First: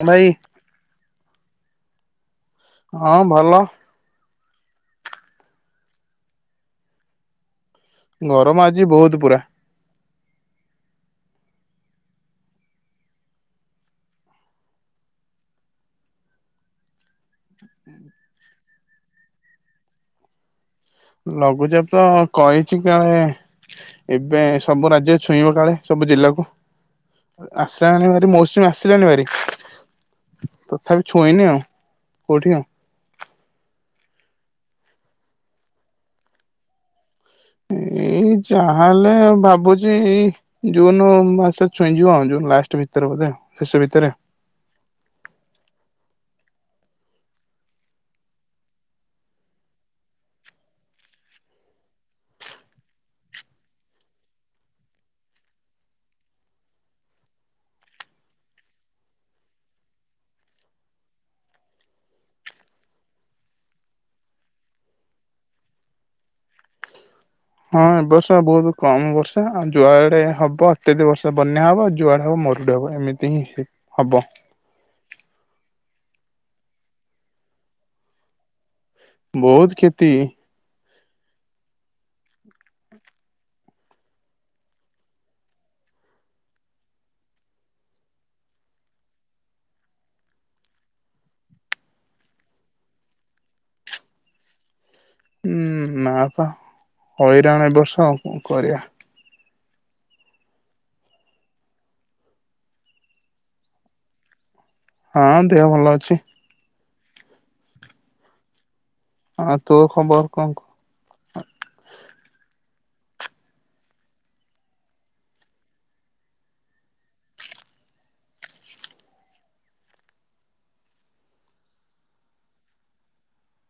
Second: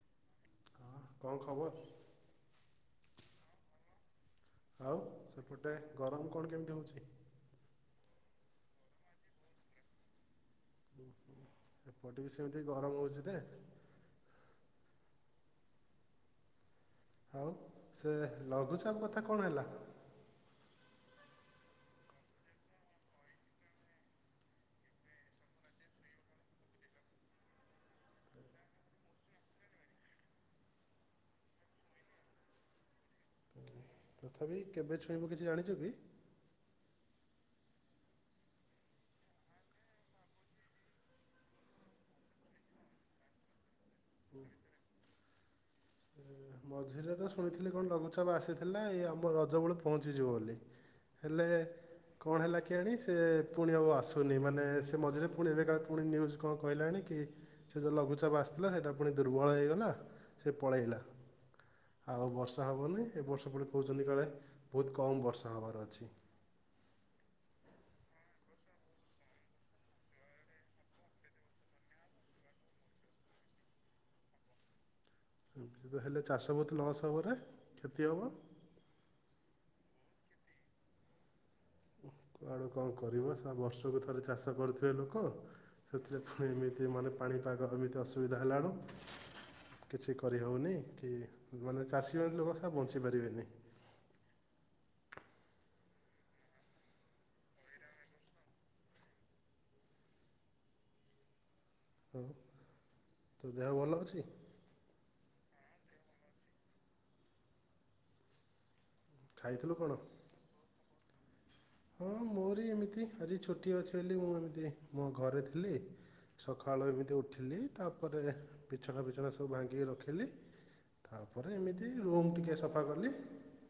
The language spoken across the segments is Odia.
ହଁ ଭାଇ। ହଁ କଣ ଖବର? ହଁ ଭଲ। ଆଉ ସେପଟେ ଗରମ କଣ କେମିତି ହଉଛି? ଗରମ ଆଜି ବହୁତୁ ପୁରା। ଏପଟେ ବି ସେମିତି ଗରମ ହେଉଛି ଦେ। ମଉ ସେ ଲଘୁଚାପ କଥା କଣ ହେଲା? ଲଘୁଚାପ ତ କହିଛି କାହେଁ। ଏବେ ସବୁ ରାଜ୍ୟ ଛୁଇଁବ କାଳେ ସବୁ ଜିଲ୍ଲାକୁ। ଆସିଲାନି ଭାରି ମୌସୁମୀ ଆସିଲାନି ଭାରି। ତଥାପି ଛୁଇଁନି ଆଉ କୋଉଠି ଆଉ। ତଥାପି କେବେ ଛୁଇଁବ କିଛି ଜାଣିଛ କି? ଏଇ ଯାହା ହେଲେ ଭାବୁଛି ଜୁନ ମାସ ଛୁଇଁଯିବ ଆଉ ଜୁନ ଲାଷ୍ଟ ଭିତରେ ବୋଧେ ଶେଷ ଭିତରେ। ଏ ମଝିରେ ତ ଶୁଣିଥିଲି କଣ ଲଘୁଚାପ ଆସିଥିଲା ଏଇ ଆମ ରଜ ବଳ ପହଞ୍ଚିଯିବ ବୋଲି। ହେଲେ କଣ ହେଲା କିଆଣି ସେ ପୁଣି ଆଉ ଆସୁନି ମାନେ ସେ ମଝିରେ ପୁଣି ଏବେ କା ପୁଣି ନ୍ୟୁଜ୍ କଁ କହିଲାଣି କି ସେ ଯଉ ଲଘୁଚାପ ଆସିଥିଲା ସେଇଟା ପୁଣି ଦୁର୍ବଳ ହୋଇଗଲା ସେ ପଳେଇଲା। ଆଉ ବର୍ଷା ହବନି ଏ ବର୍ଷ ପୁଣି କହୁଛନ୍ତି କାଳେ ବହୁତ କମ୍ ବର୍ଷା ହେବାର ଅଛି। ହଁ ଏ ବର୍ଷା ବହୁତ କମ ବର୍ଷା ଆଉ ଯୁଆଡେ ହବ ଅତ୍ୟଧିଅ ବର୍ଷା ବନ୍ୟା ହବ ଆଉ ଯୁଆଡେ ହବ ମରୁ ଡି ଏମିତି ହିଁ ହବ। ହେଲେ ଚାଷ ବହୁତ ଲସ୍ ହବରେ କ୍ଷତି ହବ। ବହୁତୁ କ୍ଷତି। କୁଆଡୁ କଁ କରିବ ସା ବର୍ଷକୁ ଥରେ ଚାଷ କରିଥିବେ ଲୋକ। ସେଥିରେ ଫୁଣି ଏମିତି ମାନେ ପାଣିପାଗ ଏମିତି ଅସୁବିଧା ହେଲାରୁ କିଛି କରିହଉନି କି ବଲେ ଚାଷୀ ହୋଇଥିଲେ ଏ ବର୍ଷ ଆଉ ବଞ୍ଚି ପାରିବେନି। ହୁଁ ନାପା ହଇରାଣ ଏ ବର୍ଷ ଆଉ ଙ୍କ କରିବା। ହଉ ତୋ ଦେହ ଭଲ ଅଛି? ହଁ ଦେହ ଭଲ ଅଛି। ଆଁ ଖାଇଥିଲୁ ତୋ କ'ଣ ଖବର କଁ କ। ହଁ ମୋରି ଏମିତି ଆଜି ଛୁଟି ଅଛି ବୋଲି ମୁଁ ଏମିତି ମୋ ଘରେ ଥିଲି। ସକାଳୁ ଏମିତି ଉଠିଲି ତାପରେ ବିଛଣା ଫିଛଣା ସବୁ ଭାଙ୍ଗିକି ରଖିଲି। ତାପରେ ଏମିତି ରୁମ୍ ଟିକେ ସଫା କଲି,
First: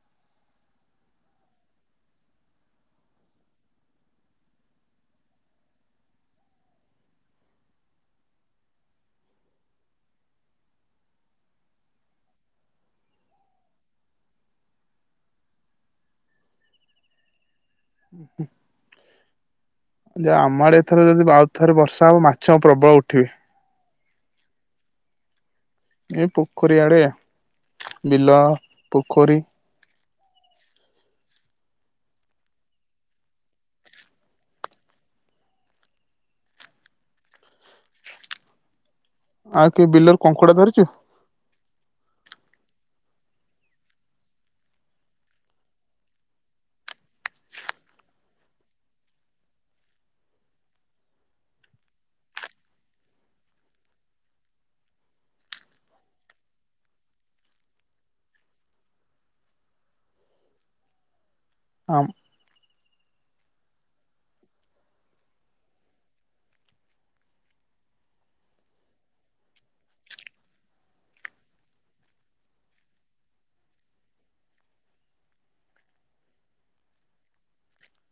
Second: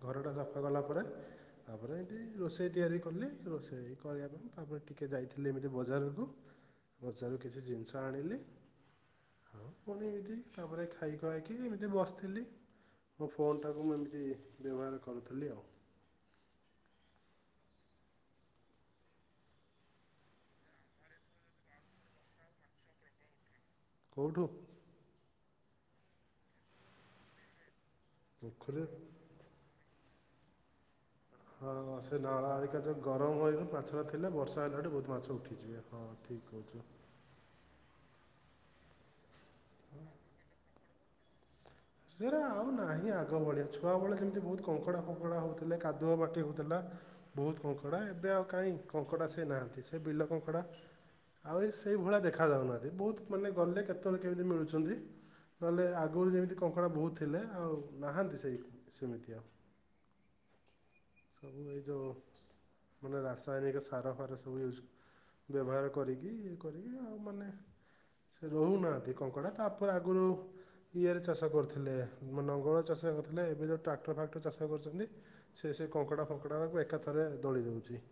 ଘରଟା ସଫା କଲା ପରେ ତାପରେ ଏନ୍ତି ରୋଷେଇ ତିଆରି କଲି ରୋଷେଇ କରିବା ପାଇଁ ତାପରେ ଟିକେ ଯାଇଥିଲି ଏମିତି ବଜାରକୁ। ବଜାରରୁ କିଛି ଜିନିଷ ଆଣିଲି। ଆଉ ପୁଣି ଏମିତି ତାପରେ ଖାଇ ଖୁଆଇକି ଏମିତି ବସଥିଲି। ମୋ ଫୋନଟାକୁ ମୁଁ ଏମିତି ବ୍ୟବହାର କରୁଥିଲି ଆଉ। ହୁଁ। ଯେ ଆମ ଆଡେ ଏଥର ଯଦି ବାଉଥରେ ବର୍ଷା ହବ ମାଛ ମୁଁ ପ୍ରବଳ ଉଠିଏ। କଉଠୁ? ଏ ପୋଖରୀ ଆଡେ, ବିଲ, ପୋଖରୀ ପୋଖରୀ। ହଁ ସେ ନଳା ଆଳିକା ଯୋଉ ଗରମ ହୋଇ ମାଛଟା ଥିଲା, ବର୍ଷା ହେଲାଠୁ ବହୁତ ମାଛ ଉଠିଯିବେ, ହଁ ଠିକ୍ କହୀଛୁ। ଆଉ କେ ବିଲରୁ କଙ୍କଡ଼ା ଧରିଚୁ? ସେରା ଆଉ ନାହିଁ ଆଗ ଭଳିଆ, ଛୁଆବେଳେ ଯେମିତି ବହୁତ କଙ୍କଡ଼ା ଫଙ୍କଡ଼ା ହୋଉଥିଲେ, କାଦୁଅ ମାଟି ହଉଥିଲା ବହୁତ କଙ୍କଡା, ଏବେ ଆଉ କାଇଁ କଙ୍କଡା ସେ ନାହାନ୍ତି, ସେ ବିଲ କଙ୍କଡା ଆଉ ଏ ସେଇ ଭଳିଆ ଦେଖାଯାଉନାହାଁନ୍ତି, ବହୁତ ମାନେ ଗଲେ କେତେବେଳେ କେମିତି ମିଳୁଛନ୍ତି। ନହେଲେ ଆଗୁରୁ ଯେମିତି କଙ୍କଡା ବହୁତ ଥିଲେ, ଆଉ ନାହାନ୍ତି ସେଇ ସେମିତି ଆଉ। ଏ ଯୋଉ ମାନେ ରାସାୟନିକ ସାର ଫାର ସବୁ ୟୁଜ୍ ବ୍ୟବହାର କରିକି, ଇଏ କରିକି ଆଉ ମାନେ ରହୁନାହାନ୍ତି କଙ୍କଡ଼ା, ତାପରେ ଆଗୁରୁ ଇଏରେ ଚାଷ କରୁଥିଲେ, ନଙ୍ଗଳ ଚାଷ କରୁଥିଲେ, ଏବେ ଯୋଉ ଟ୍ରାକ୍ଟର ଫାକ୍ଟର ଚାଷ କରୁଛନ୍ତି। ସିଏ ସେ କଙ୍କଡା ଫଙ୍କଡାକୁ ଏକାଥରେ ଦଳି ଦଉଛି।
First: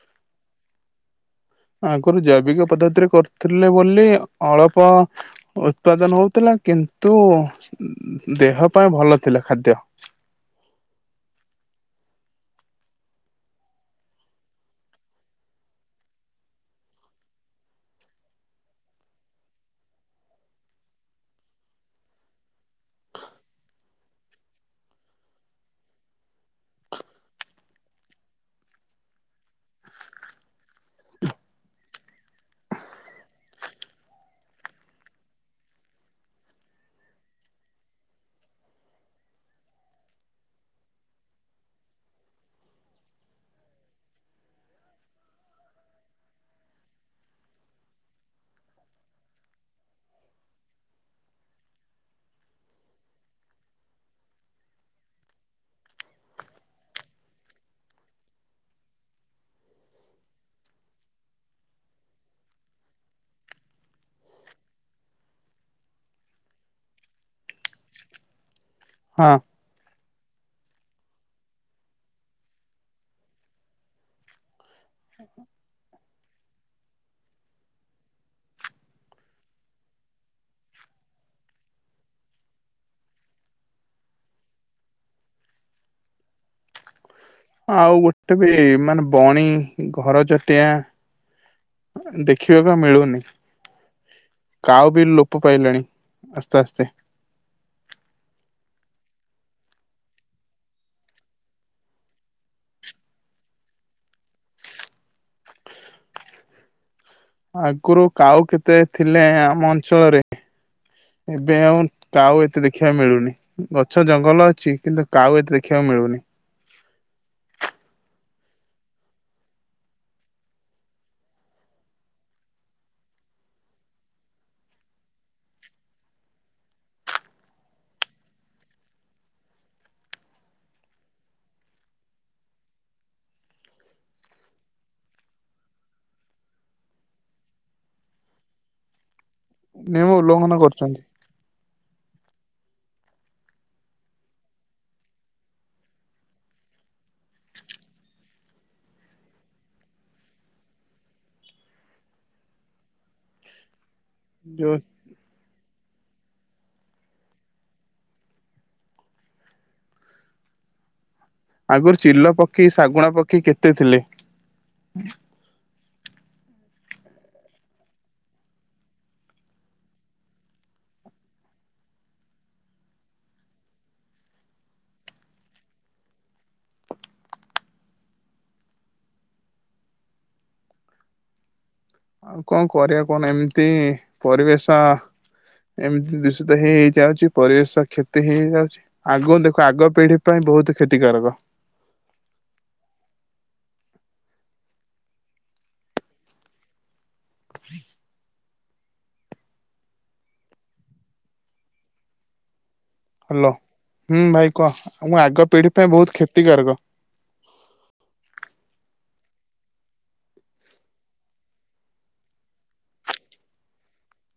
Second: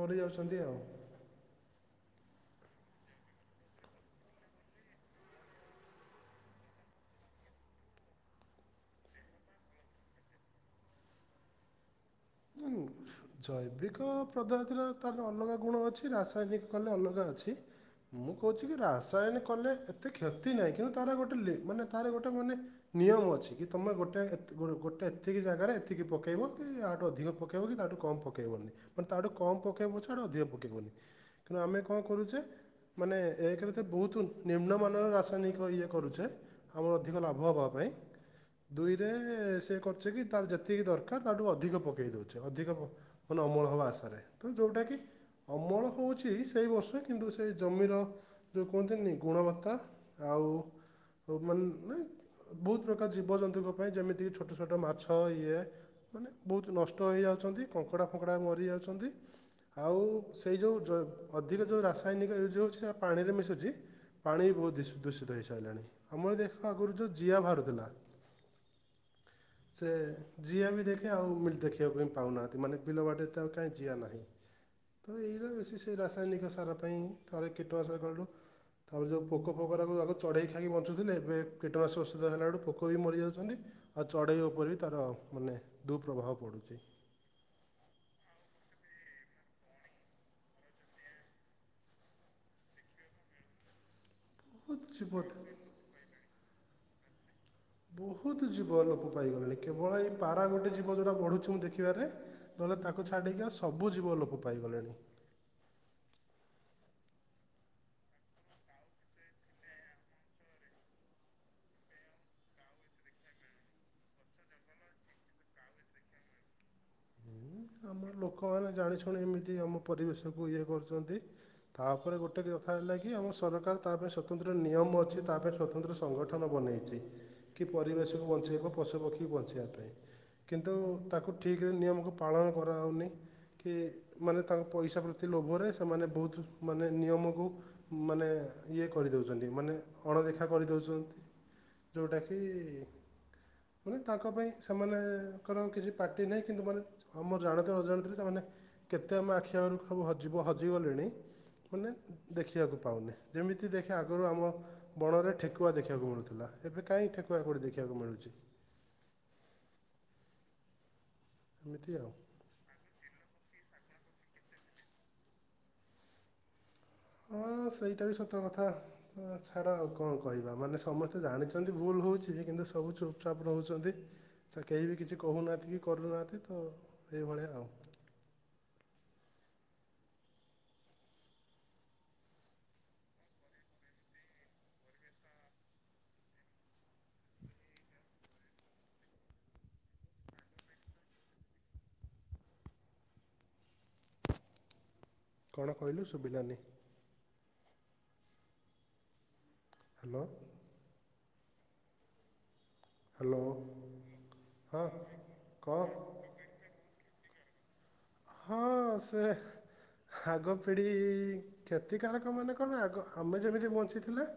ମରିଯାଉଛନ୍ତି ଆଉ। ଆଗୁରୁ ଜୈବିକ ପଦ୍ଧତିରେ କରୁଥିଲେ ବୋଲି ଅଳପ ଉତ୍ପାଦନ ହଉଥିଲା, କିନ୍ତୁ ଦେହ ପାଇଁ ଭଲ ଥିଲା ଖାଦ୍ୟ। ହୁଁ। ଜୈବିକ ପଧତିର ତାର ଅଲଗା ଗୁଣ ଅଛି, ରାସାୟନିକ କଲେ ଅଲଗା ଅଛି। ମୁଁ କହୁଛି କି ରାସାୟନି କଲେ ଏତେ କ୍ଷତି ନାହିଁ, କିନ୍ତୁ ତାର ଗୋଟେ ଲି ମାନେ ତାର ଗୋଟେ ମାନେ ନିୟମ ଅଛି, କି ତମେ ଗୋଟେ ଏ ଗୋଟେ ଏତିକି ଜାଗାରେ ଏତିକି ପକେଇବ କି ଅଧିକ ପକେଇବ କି ତାଠୁ କମ ପକେଇବନି ତାଠୁ କମ ପକେଇବ ପଛେ, ଅଧିକ ପକେଇବନି। କାଇନା ଆମେ କଣ କରୁଚେ ମାନେ, ଏ କରେ ତ ବହୁତ ନିମ୍ନମାନର ରାସାୟନିକ ଇଏ କରୁଛେ। ଆମର ଅଧିକ ଲାଭ ହବା ପାଇଁ। ଦୁଇରେ ସେ କରୁଚି କି, ତାର ଯେତିକି ଦରକାର ତାଠୁ ଅଧିକ ପକ ପକେଇ ଦଉଛେ, ଅଧିକ ମାନେ ଅମଳ ହବ ଆଶାରେ, ତ ଯୋଉଟା କି ଅମଳ ହଉଛି ସେଇ ବର୍ଷେ କିନ୍ତୁ ସେ ଜମିର ଯୋଉ କୁହନ୍ତିନି ଗୁଣବତ୍ତା ଆଉ ମାନେ ବହୁତ ପ୍ରକାର ଜୀବଜନ୍ତୁଙ୍କ ପାଇଁ ଯେମିତିକି ଛୋଟ ଛୋଟ ମାଛ, ଇଏ ମାନେ ବହୁତ ନଷ୍ ଟ ହେଇଯାଉଛନ୍ତି, କଙ୍କଡ଼ା, ଫଙ୍କଡ଼ା ମରିଯାଉଛନ୍ତି। ଆଉ ସେଇ ଯୋଉ ଯ ଅଧିକ ଯୋଉ ରାସାୟନିକ ୟୁଜ୍ ହଉଛି, ସେରା ପାଣିରେ ମିଶୁଛି। ପାଣି ବି ବହୁତ ଦୂ ଦୂଷିତ ହେଇସାରିଲାଣି, ଆମର ଦେଖିବା ଆଗରୁ ତ ଜିଆ ବାହାରୁଥିଲା। ହଁ। ସେ ଯିିଆ ବି ଦେଖେ, ଆଉ [unintelligible] ଦେ ଖିବା ପାଇଁ ପାଉନାହାନ୍ତି ମାନେ ବିଲବାଡିରେ ତ ଆଉ କାଇଁ ଜିଆ ନାହିଁ। ତ ଏଇରା ବେଶୀ ସେ ରାସାୟନିକ ସାର ପାଇଁ ଥରେ କୀଟନାସକ କଲୁ। ତାପରେ ଯୋଉ ପୋକ ଫୋକା ଗରାକୁ ଆଗୁ ଚଢ଼େଇ ଖାଇକି ବଞ୍ଚୁଥିଲେ ଏବେ କୀଟନାସକ ଔଷଧ ହେଲାଠୁ ପୋକ ବି ମରିଯାଉଛନ୍ତି! ଆଉ ଚଢେଇ ଉପରେ ବି ତାର ମାନେ ଦୁଃପ୍ରଭାବ ପଡୁଛି। ଆଉ ଗୋଟେ ବି ମାନେ ବଣୀ ଘରଚଟିଆ ଦେଖିବାକୁ ମିଳୁନି। ବହୁତ କାଉ ବିି ଜୀବ ଲୋପ ଥି- ପାଇଲାଣି ଆସ୍ତେ ଆସ୍ତେ! ବହୁତ ଜୀବ ଲୋପ ପାଇଗଲେଣି କେବଳ ଏଇ ପାରା ଗୋଟେ ଜୀବ ଯଉଟା ବଢୁଛି ମୁଁ ଦେଖିବାରେ! ନହେଲେ ତାକୁ ଛାଡିକି ଆଉ ସବୁ ଜୀବ ଲୋପ ପାଇଗଲେଣି। ଆଗୁରୁ କାଉ କେତେ ଥିଲେ ଆମ ଅଞ୍ଚଳରେ। ଏବେ ଆଉ କାଉ ଏତେ ଦେଖିବାକୁ ମିଳୁନି। ଗଛ ଜଙ୍ଗଲ ଅଛି କିନ୍ତୁ କାଉ ଏତେ ଦେଖିବାକୁ ମିଳୁନି। ଆମ ଲୋକମାନେ ଜାଣିଶୁଣି ଏମିତି ଆମ ପରିବେଶକୁ ଇଏ କରୁଛନ୍ତି। ତାପରେ ଗୋଟେ କଥା ହେଲା କି ଆମ ସରକାର ତା ପାଇଁ ସ୍ଵତନ୍ତ୍ର ନିୟମ ଅଛି ତା ପାଇଁ ସ୍ଵତନ୍ତ୍ର ସଂଗଠନ ବନେଇଛି କି ପରିବେଶକୁ ବଞ୍ଚେଇବ ପଶୁପକ୍ଷୀକୁ ବଞ୍ଚେଇବା ପାଇଁ। କିନ୍ତୁ ତାକୁ ଠିକ୍ ରେ ନିୟମକୁ ପାଳନ କରାହୋଉନେଇ। କି ମାନେ ତାଙ୍କ ପଇସା ପ୍ରତି ଲୋଭରେ ସେମାନେ ବହୁତ ମାନେ ନିୟମକୁ ମାନେ ଇଏ କରିଦଉଛନ୍ତି ମାନେ ନିୟମ ଅଣଦେଖା ଉଲ୍ଲଂଘନ କରୁଛନ୍ତି। କରିଦଉଛନ୍ତି। ଯୋଉଟାକି ମାନେ ତାଙ୍କ ପାଇଁ ସେମାନେଙ୍କର କିଛି ପାଟ୍ କିଛି ନାହିଁ କିନ୍ତୁ ମାନେ ଆମ ଜାଣତ ଅଜାଣତରେ ସେମାନେ କେତେ ଆମ ଆଖି ଆଗରୁ ସବୁ ହଜିବ ହଜିଗଲେଣି ମାନେ ଦେଖିବାକୁ ପାଉନେ। ଯେମିତି ଦେଖେ ଆଗରୁ ଆମ ଯୋଉ ବଣରେ ଠେକୁଆ ଦେଖିବାକୁ ମିଳୁଥିଲା ଏବେ କାହିଁ ଠେକୁଆ କୋଉଠି ଦେଖିବାକୁ ମିଳୁଛି। ଏମିତି ଆଗରୁ ଆଉ ଚିଲ ପକ୍ଷୀ ଶାଗୁଣା ପକ୍ଷୀ କେତେ ଥିଲେ। ହଁ ସେଇଟା ବି ସତ କଥା। ଆ ଛାଡ ଆଉ କଣ କହିବା ମାନେ ସମସ୍ତେ ଜାଣିଚନ୍ତି ଭୁଲ ହଉଛି କିନ୍ତୁ ସବୁ ଚୁପ୍ ଚାପ୍ ରହୁଛନ୍ତି। ଆଛା କେହି ବି କିଛି କହୁନାହାନ୍ତି କି କରୁନାହାନ୍ତି ତ ଏଇଭଳିଆ ଆଉ। ଆଉ କଣ କରିବା କଉନ ଏମିତି ପରିବେଶ ଏମିତି ଦୂଷିତ ହେଇ ଯାଉଛି ପରିବେଶ କ୍ଷତି ହେଇଯାଉଛି ଆଗ ଦେଖ ଆଗ ପିଢି ପାଇଁ ବହୁତ କ୍ଷତିକାରକ। କଣ କହିଲୁ ଶୁଭିଲାନି। [inaudible] ହାଲୋ। ହାଲୋ ହ୍ୟାଲୋ ହୁଁ ଭାଇ କହ ହଁ ଆମ ଆଗ ପିଢି କଣ ପାଇଁ ବହୁତ କ୍ଷତିକାରକ। ହଁ ସେ ଆଗ ପିଢ଼ି କ୍ଷତିକାରକ ମାନେ କଣ ଆଗ ଆମେ ଯେମିତି ବଞ୍ଚିଥିଲେ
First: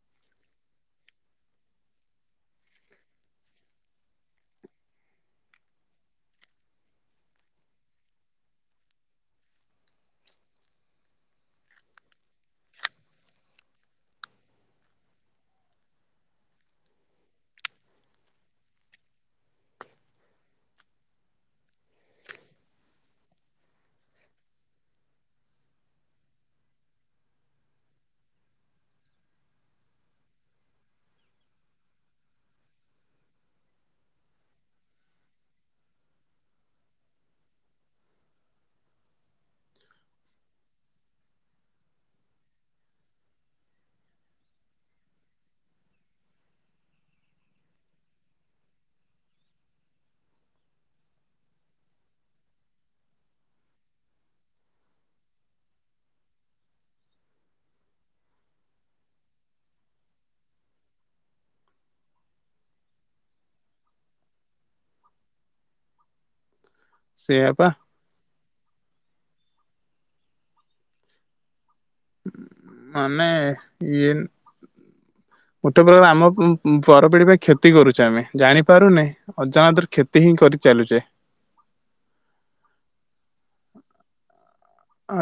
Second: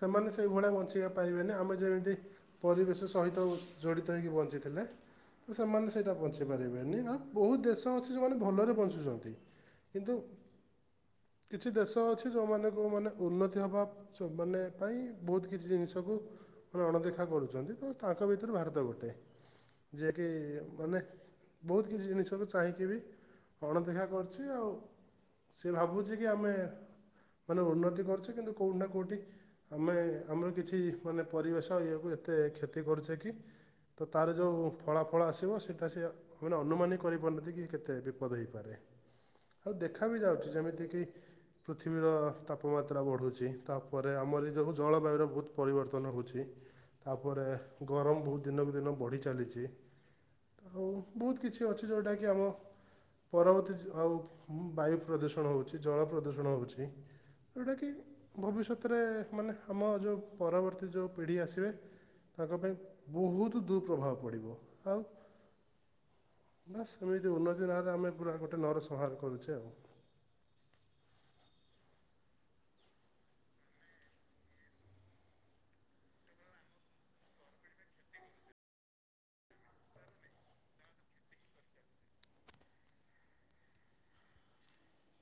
ସେମାନେ ସେଇଭଳିଆ ବଞ୍ଚେବା ପାଇବେନି ଆମେ ଯେମିତି ପରିବେଶ ସହିତ ଓ ଜଡ଼ିତ ହେଇକି ବଞ୍ଚିଥିଲେ। ତ ସେମାନେ ସେଇଟା ବଞ୍ଚି ପାରିବେନି ଆଁ ବହୁତ ଦେଶ୍ ସ ତ ଅଛି ଯୋଉ ମାନେ ଭଲରେ ବଞ୍ଚୁଛନ୍ତି କିନ୍ତୁ କିଛି ଦେଶ ଅଛି ଯୋଉମାନଙ୍କୁ ମାନେ ଉନ୍ନତି ହେବା ସ ମାନେ ପାଇଁ ବହୁତ କିଛି ଜିନିଷକୁ ମାନେ ଅଣଦେଖା କରୁଛନ୍ତି ତ ତାଙ୍କ ଭିତରେ ଭାରତ ଗୋଟେ। ଯେ କି ମାନେ ବହୁତ କିଛି ଜିନିଷକୁ ପାଇଁକି ବି ଅଣଦେଖା କରୁଚି ଆଉ ସେ ଭାବୁଛି କି ଆମେ ମାନେ ଉନ୍ନତି କରୁଚି କିନ୍ତୁ କୋଉଠି ନା କୋଉଠି ଆମେ ଆମର କିଛି ମାନେ ପରିବେଶ ଇଏକୁ ଏତେ କ୍ଷତି କରୁଛେ କି? ତ ତାର ଯେଉଁ ଫଳାଫଳ ଆସିବ ସେଟା ସେ ମାନେ ଅନୁମାନି କରିପାରୁନି। ଯେତି କି କେତେ ବିପଦ ହେଇପାରେ ଆଉ ଦେଖା ବି ଯାଉଚି ଯେମିତି କି? ପୃଥିବୀର ତାପମାତ୍ରା ବଢ଼ୁଚି ତାପରେ ଆମରି ଯୋଗୁ ଜଳବାୟୁର ବୋହୁତ ପରିବର୍ତ୍ତନ ହୋଉଚି। ତାପରେ ଗରମ ବୋହୁତ ଦିନକୁ ଦିନ ବଢ଼ି ଚାଲିଚି। ଆଉ ବୋହୁତ କିଛି ଅଛି ଯୋଉଟା କି ଆମ ପରବର୍ତ୍ତୀ ଆଉ ବାୟୁ ପ୍ରଦୂଷଣ ହେଉଛି ଜଳ ପ୍ରଦୂଷଣ ହେଉଛି। ଯୋଉଟାକି ଭବିଷ୍ୟତରେ ମାନେ ଆମ ଯୋଉ ପରବର୍ତ୍ତୀ ଯୋଉ ପିଢ଼ି ଆସିବେ ତାଙ୍କ ପାଇଁ ବୋଉତ ଦୁପ୍ରଭାବ ପଡିବ ଆଉ ବାଶ୍ ତମେ ଯଦି ସେଇଆ ପା ଉନ୍ନତି ନାଁରେ ଆମେ ପୁରା ଗୋଟେ ନର ସଂହାର କରୁଛେ ଆଉ। ମାନେ ଏଇନ୍‌ ଗୋଟେ ପ୍ରକାର ଆମ ପରପିଢି ପାଇଁ କ୍ଷତି କରୁଛେ ଆମେ ଜାଣିପାରୁନେ ଅଜାଣତରେ କ୍ଷତି ହିଁ କରି ଚାଲୁଚେ।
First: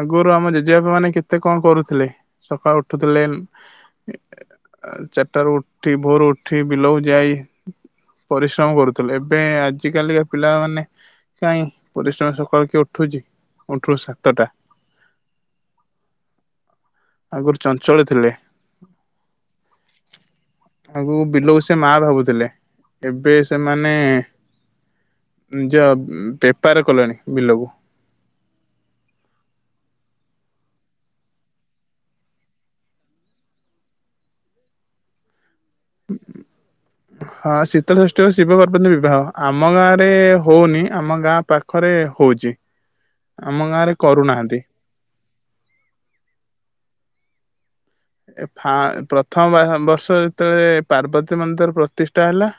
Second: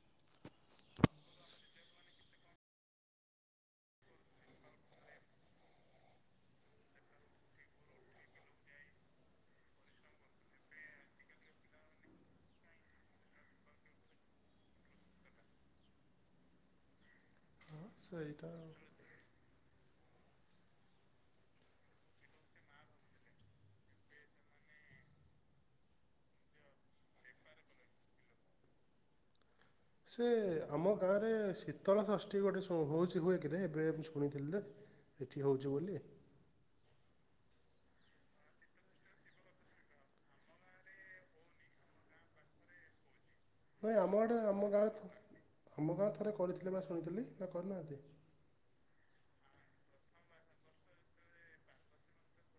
ଆଗରୁ ଆମ ଜେଜେବାପା ମାନେ କେତେ କଣ କରୁଥିଲେ ସକାଳୁ ଉଠୁଥିଲେ। ଚାରିଟାରୁ ଉଠି ଭୋରୁ ଉଠି ବିଲକୁ ଯାଇ ପରିଶ୍ରମ କରୁଥିଲ ଏବେ ଆଜି କାଲିିକା ପିଲାମାନେ କାଇଁ ପରିଶ୍ରମ ସକାଳ କିଏ ଉଠୁଚି ଅଠୁଚି ସାତଟା। ଆଗରୁ ଚଞ୍ଚଳ ଥିଲେ। ସେଇଟା ଆଉ ଆଗକୁ ବିଲକୁ ସେ ମା ଭାବୁଥିଲେ ଏବେ ସେମାନେ ନିଜ ବେପାର କଲେଣି ବିଲକୁ। ସେ ଆମ ଗାଁରେ ଶୀତଳ ଷଷ୍ଠୀ ଗୋଟେ ହୋଉଚି ହୁଏ କିରେ ଏବେ ମୁ ଶୁଣିଥିଲି ଯେ? ଏଇଠି ହୋଉଚି ବୋଲି। ହୁଁ। ହଁ ଶୀତ ଷଷ୍ଠୀ ଓ ଶିବ ପର୍ବତୀ ବିବାହ ଆମ ଗାଁ ରେ ହୋଉନି ଆମ ଗାଁ ପାଖ ପାଖରେ ହୋଉଚି ଆମ ଗାଁ ରେ କରୁନାହାନ୍ତି। ଅର୍ଥ ଆମ ଗାଁ ଥରେ କରିଥିଲେ ବା ଶୁଣିଥିଲି ନା କରିନାହାନ୍ତି? ଏ ଫା ପ୍ରଥମ ବର୍ଷ ଯେତେବେଳେ ପାର୍ବତୀ ମନ୍ଦିର ପ୍ରତିଷ୍ଠା ହେଲା ହଁ।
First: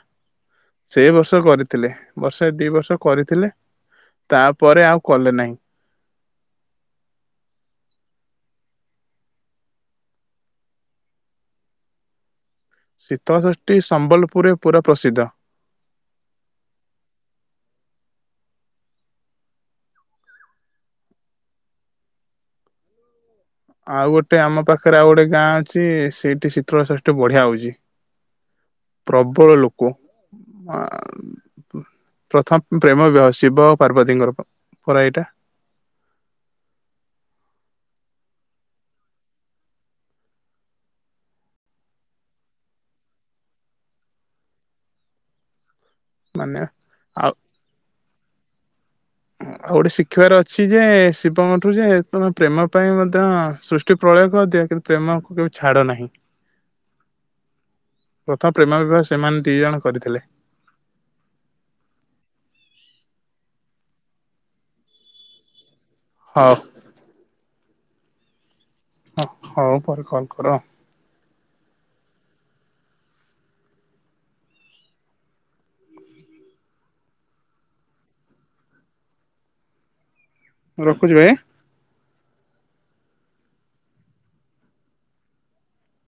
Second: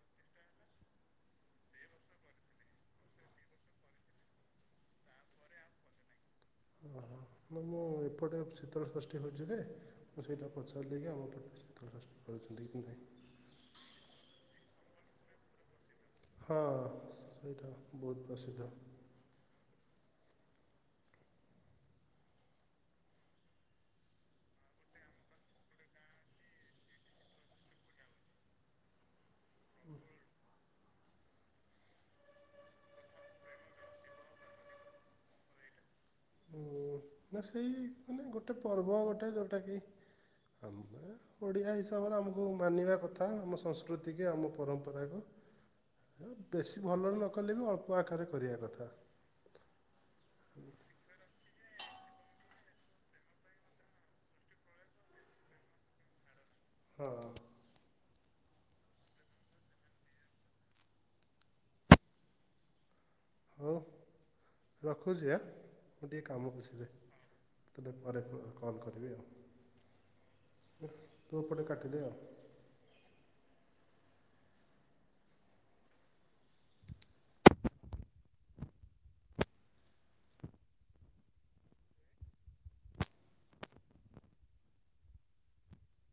ସେଏ ବର୍ଷ କରିଥିଲେ ବର୍ଷେ ଦିଇ ବର୍ଷ କରିଥିଲେ ତାପରେ ଆଉ କଲେ ନାହିଁ। ଓହୋ ନା ମୁଁ ଏପଟେ ଶୀତଳ ଷଷ୍ଠୀ ହୋଉଚି ଯେ। ମୁଁ ସେଇଟା ପଚାରିଲିକି ଆମ ପଟରେ ସିତଳ ସଷ୍ଟି କରୁଚନ୍ତି କି ନାହିଁ। ଶିତଳଷଷ୍ଠୀ ସମ୍ବଲପୁରରେ ପୁରା ପ୍ରସିଦ୍ଧ। ହଁ ସେଇଟା ବୋହୁତ ପ୍ରସିଦ୍ଧ। ଆଉ ଗୋଟେ ଆମ ପାଖରେ ଆଉ ଗୋଟେ ଗାଁ ଅଛି ସେଇଠି ଶୀତଳ ଶଷ୍ଟି ବଢିଆ ହଉଚି। ପ୍ରବଳ ଲୋକ ଆ ପ୍ରଥମ ପ୍ରେମ ବିବାହ ଶିବ ପାର୍ବତୀଙ୍କର ପର ଏଇଟା ନା ସେଇ ମାନେ ଗୋଟେ ପର୍ବ ଗୋଟେ ଯେଉଟାକି ଆ ମାନେ ଓଡ଼ିଆ ହିସାବରେ ଆମକୁ ମାନିବା କଥା ଆମ ସଂସ୍କୃତି କି ଆମ ପରମ୍ପରାକୁ। ମାନେ ବେଶୀ ଭଲରେ ଆଉ ନକଲେ ବି ଅଳ୍ପ ଆକାରେ କରିବା କଥା। ଆଉ ଗୋଟେ ଶିଖିବାର ଅଛି ଯେ ଶିବଙ୍କ ଠୁ ଯେ ତମ ପ୍ରେମ ପାଇଁ ମଧ୍ୟ ତି ପ୍ରଳୟ କରଦିଅ କିନ୍ତୁ ପ୍ରେମଙ୍କୁ କେବେ ଛାଡ ନାହିଁ। ହଁ। ପ୍ରଥମ ପ୍ରେମ ବିବାହ ସେମାନେ ଦି ଜଣ କରିଥିଲେ। ହଉ ରଖୁଛି ଆ, ମୁଁ ଟିକେ କାମ ହଉ କରୁଛି ଏବେ। ତାଲେ ପରେ କ-କଲ୍ କରି ହଁ ହଉ ପରେ କଲ୍ କର। [unintelligible] ତୁ ଏପଟେ କାଟିଦେ ଆଉ। ହଁ ରଖୁଛି ଭାଇ।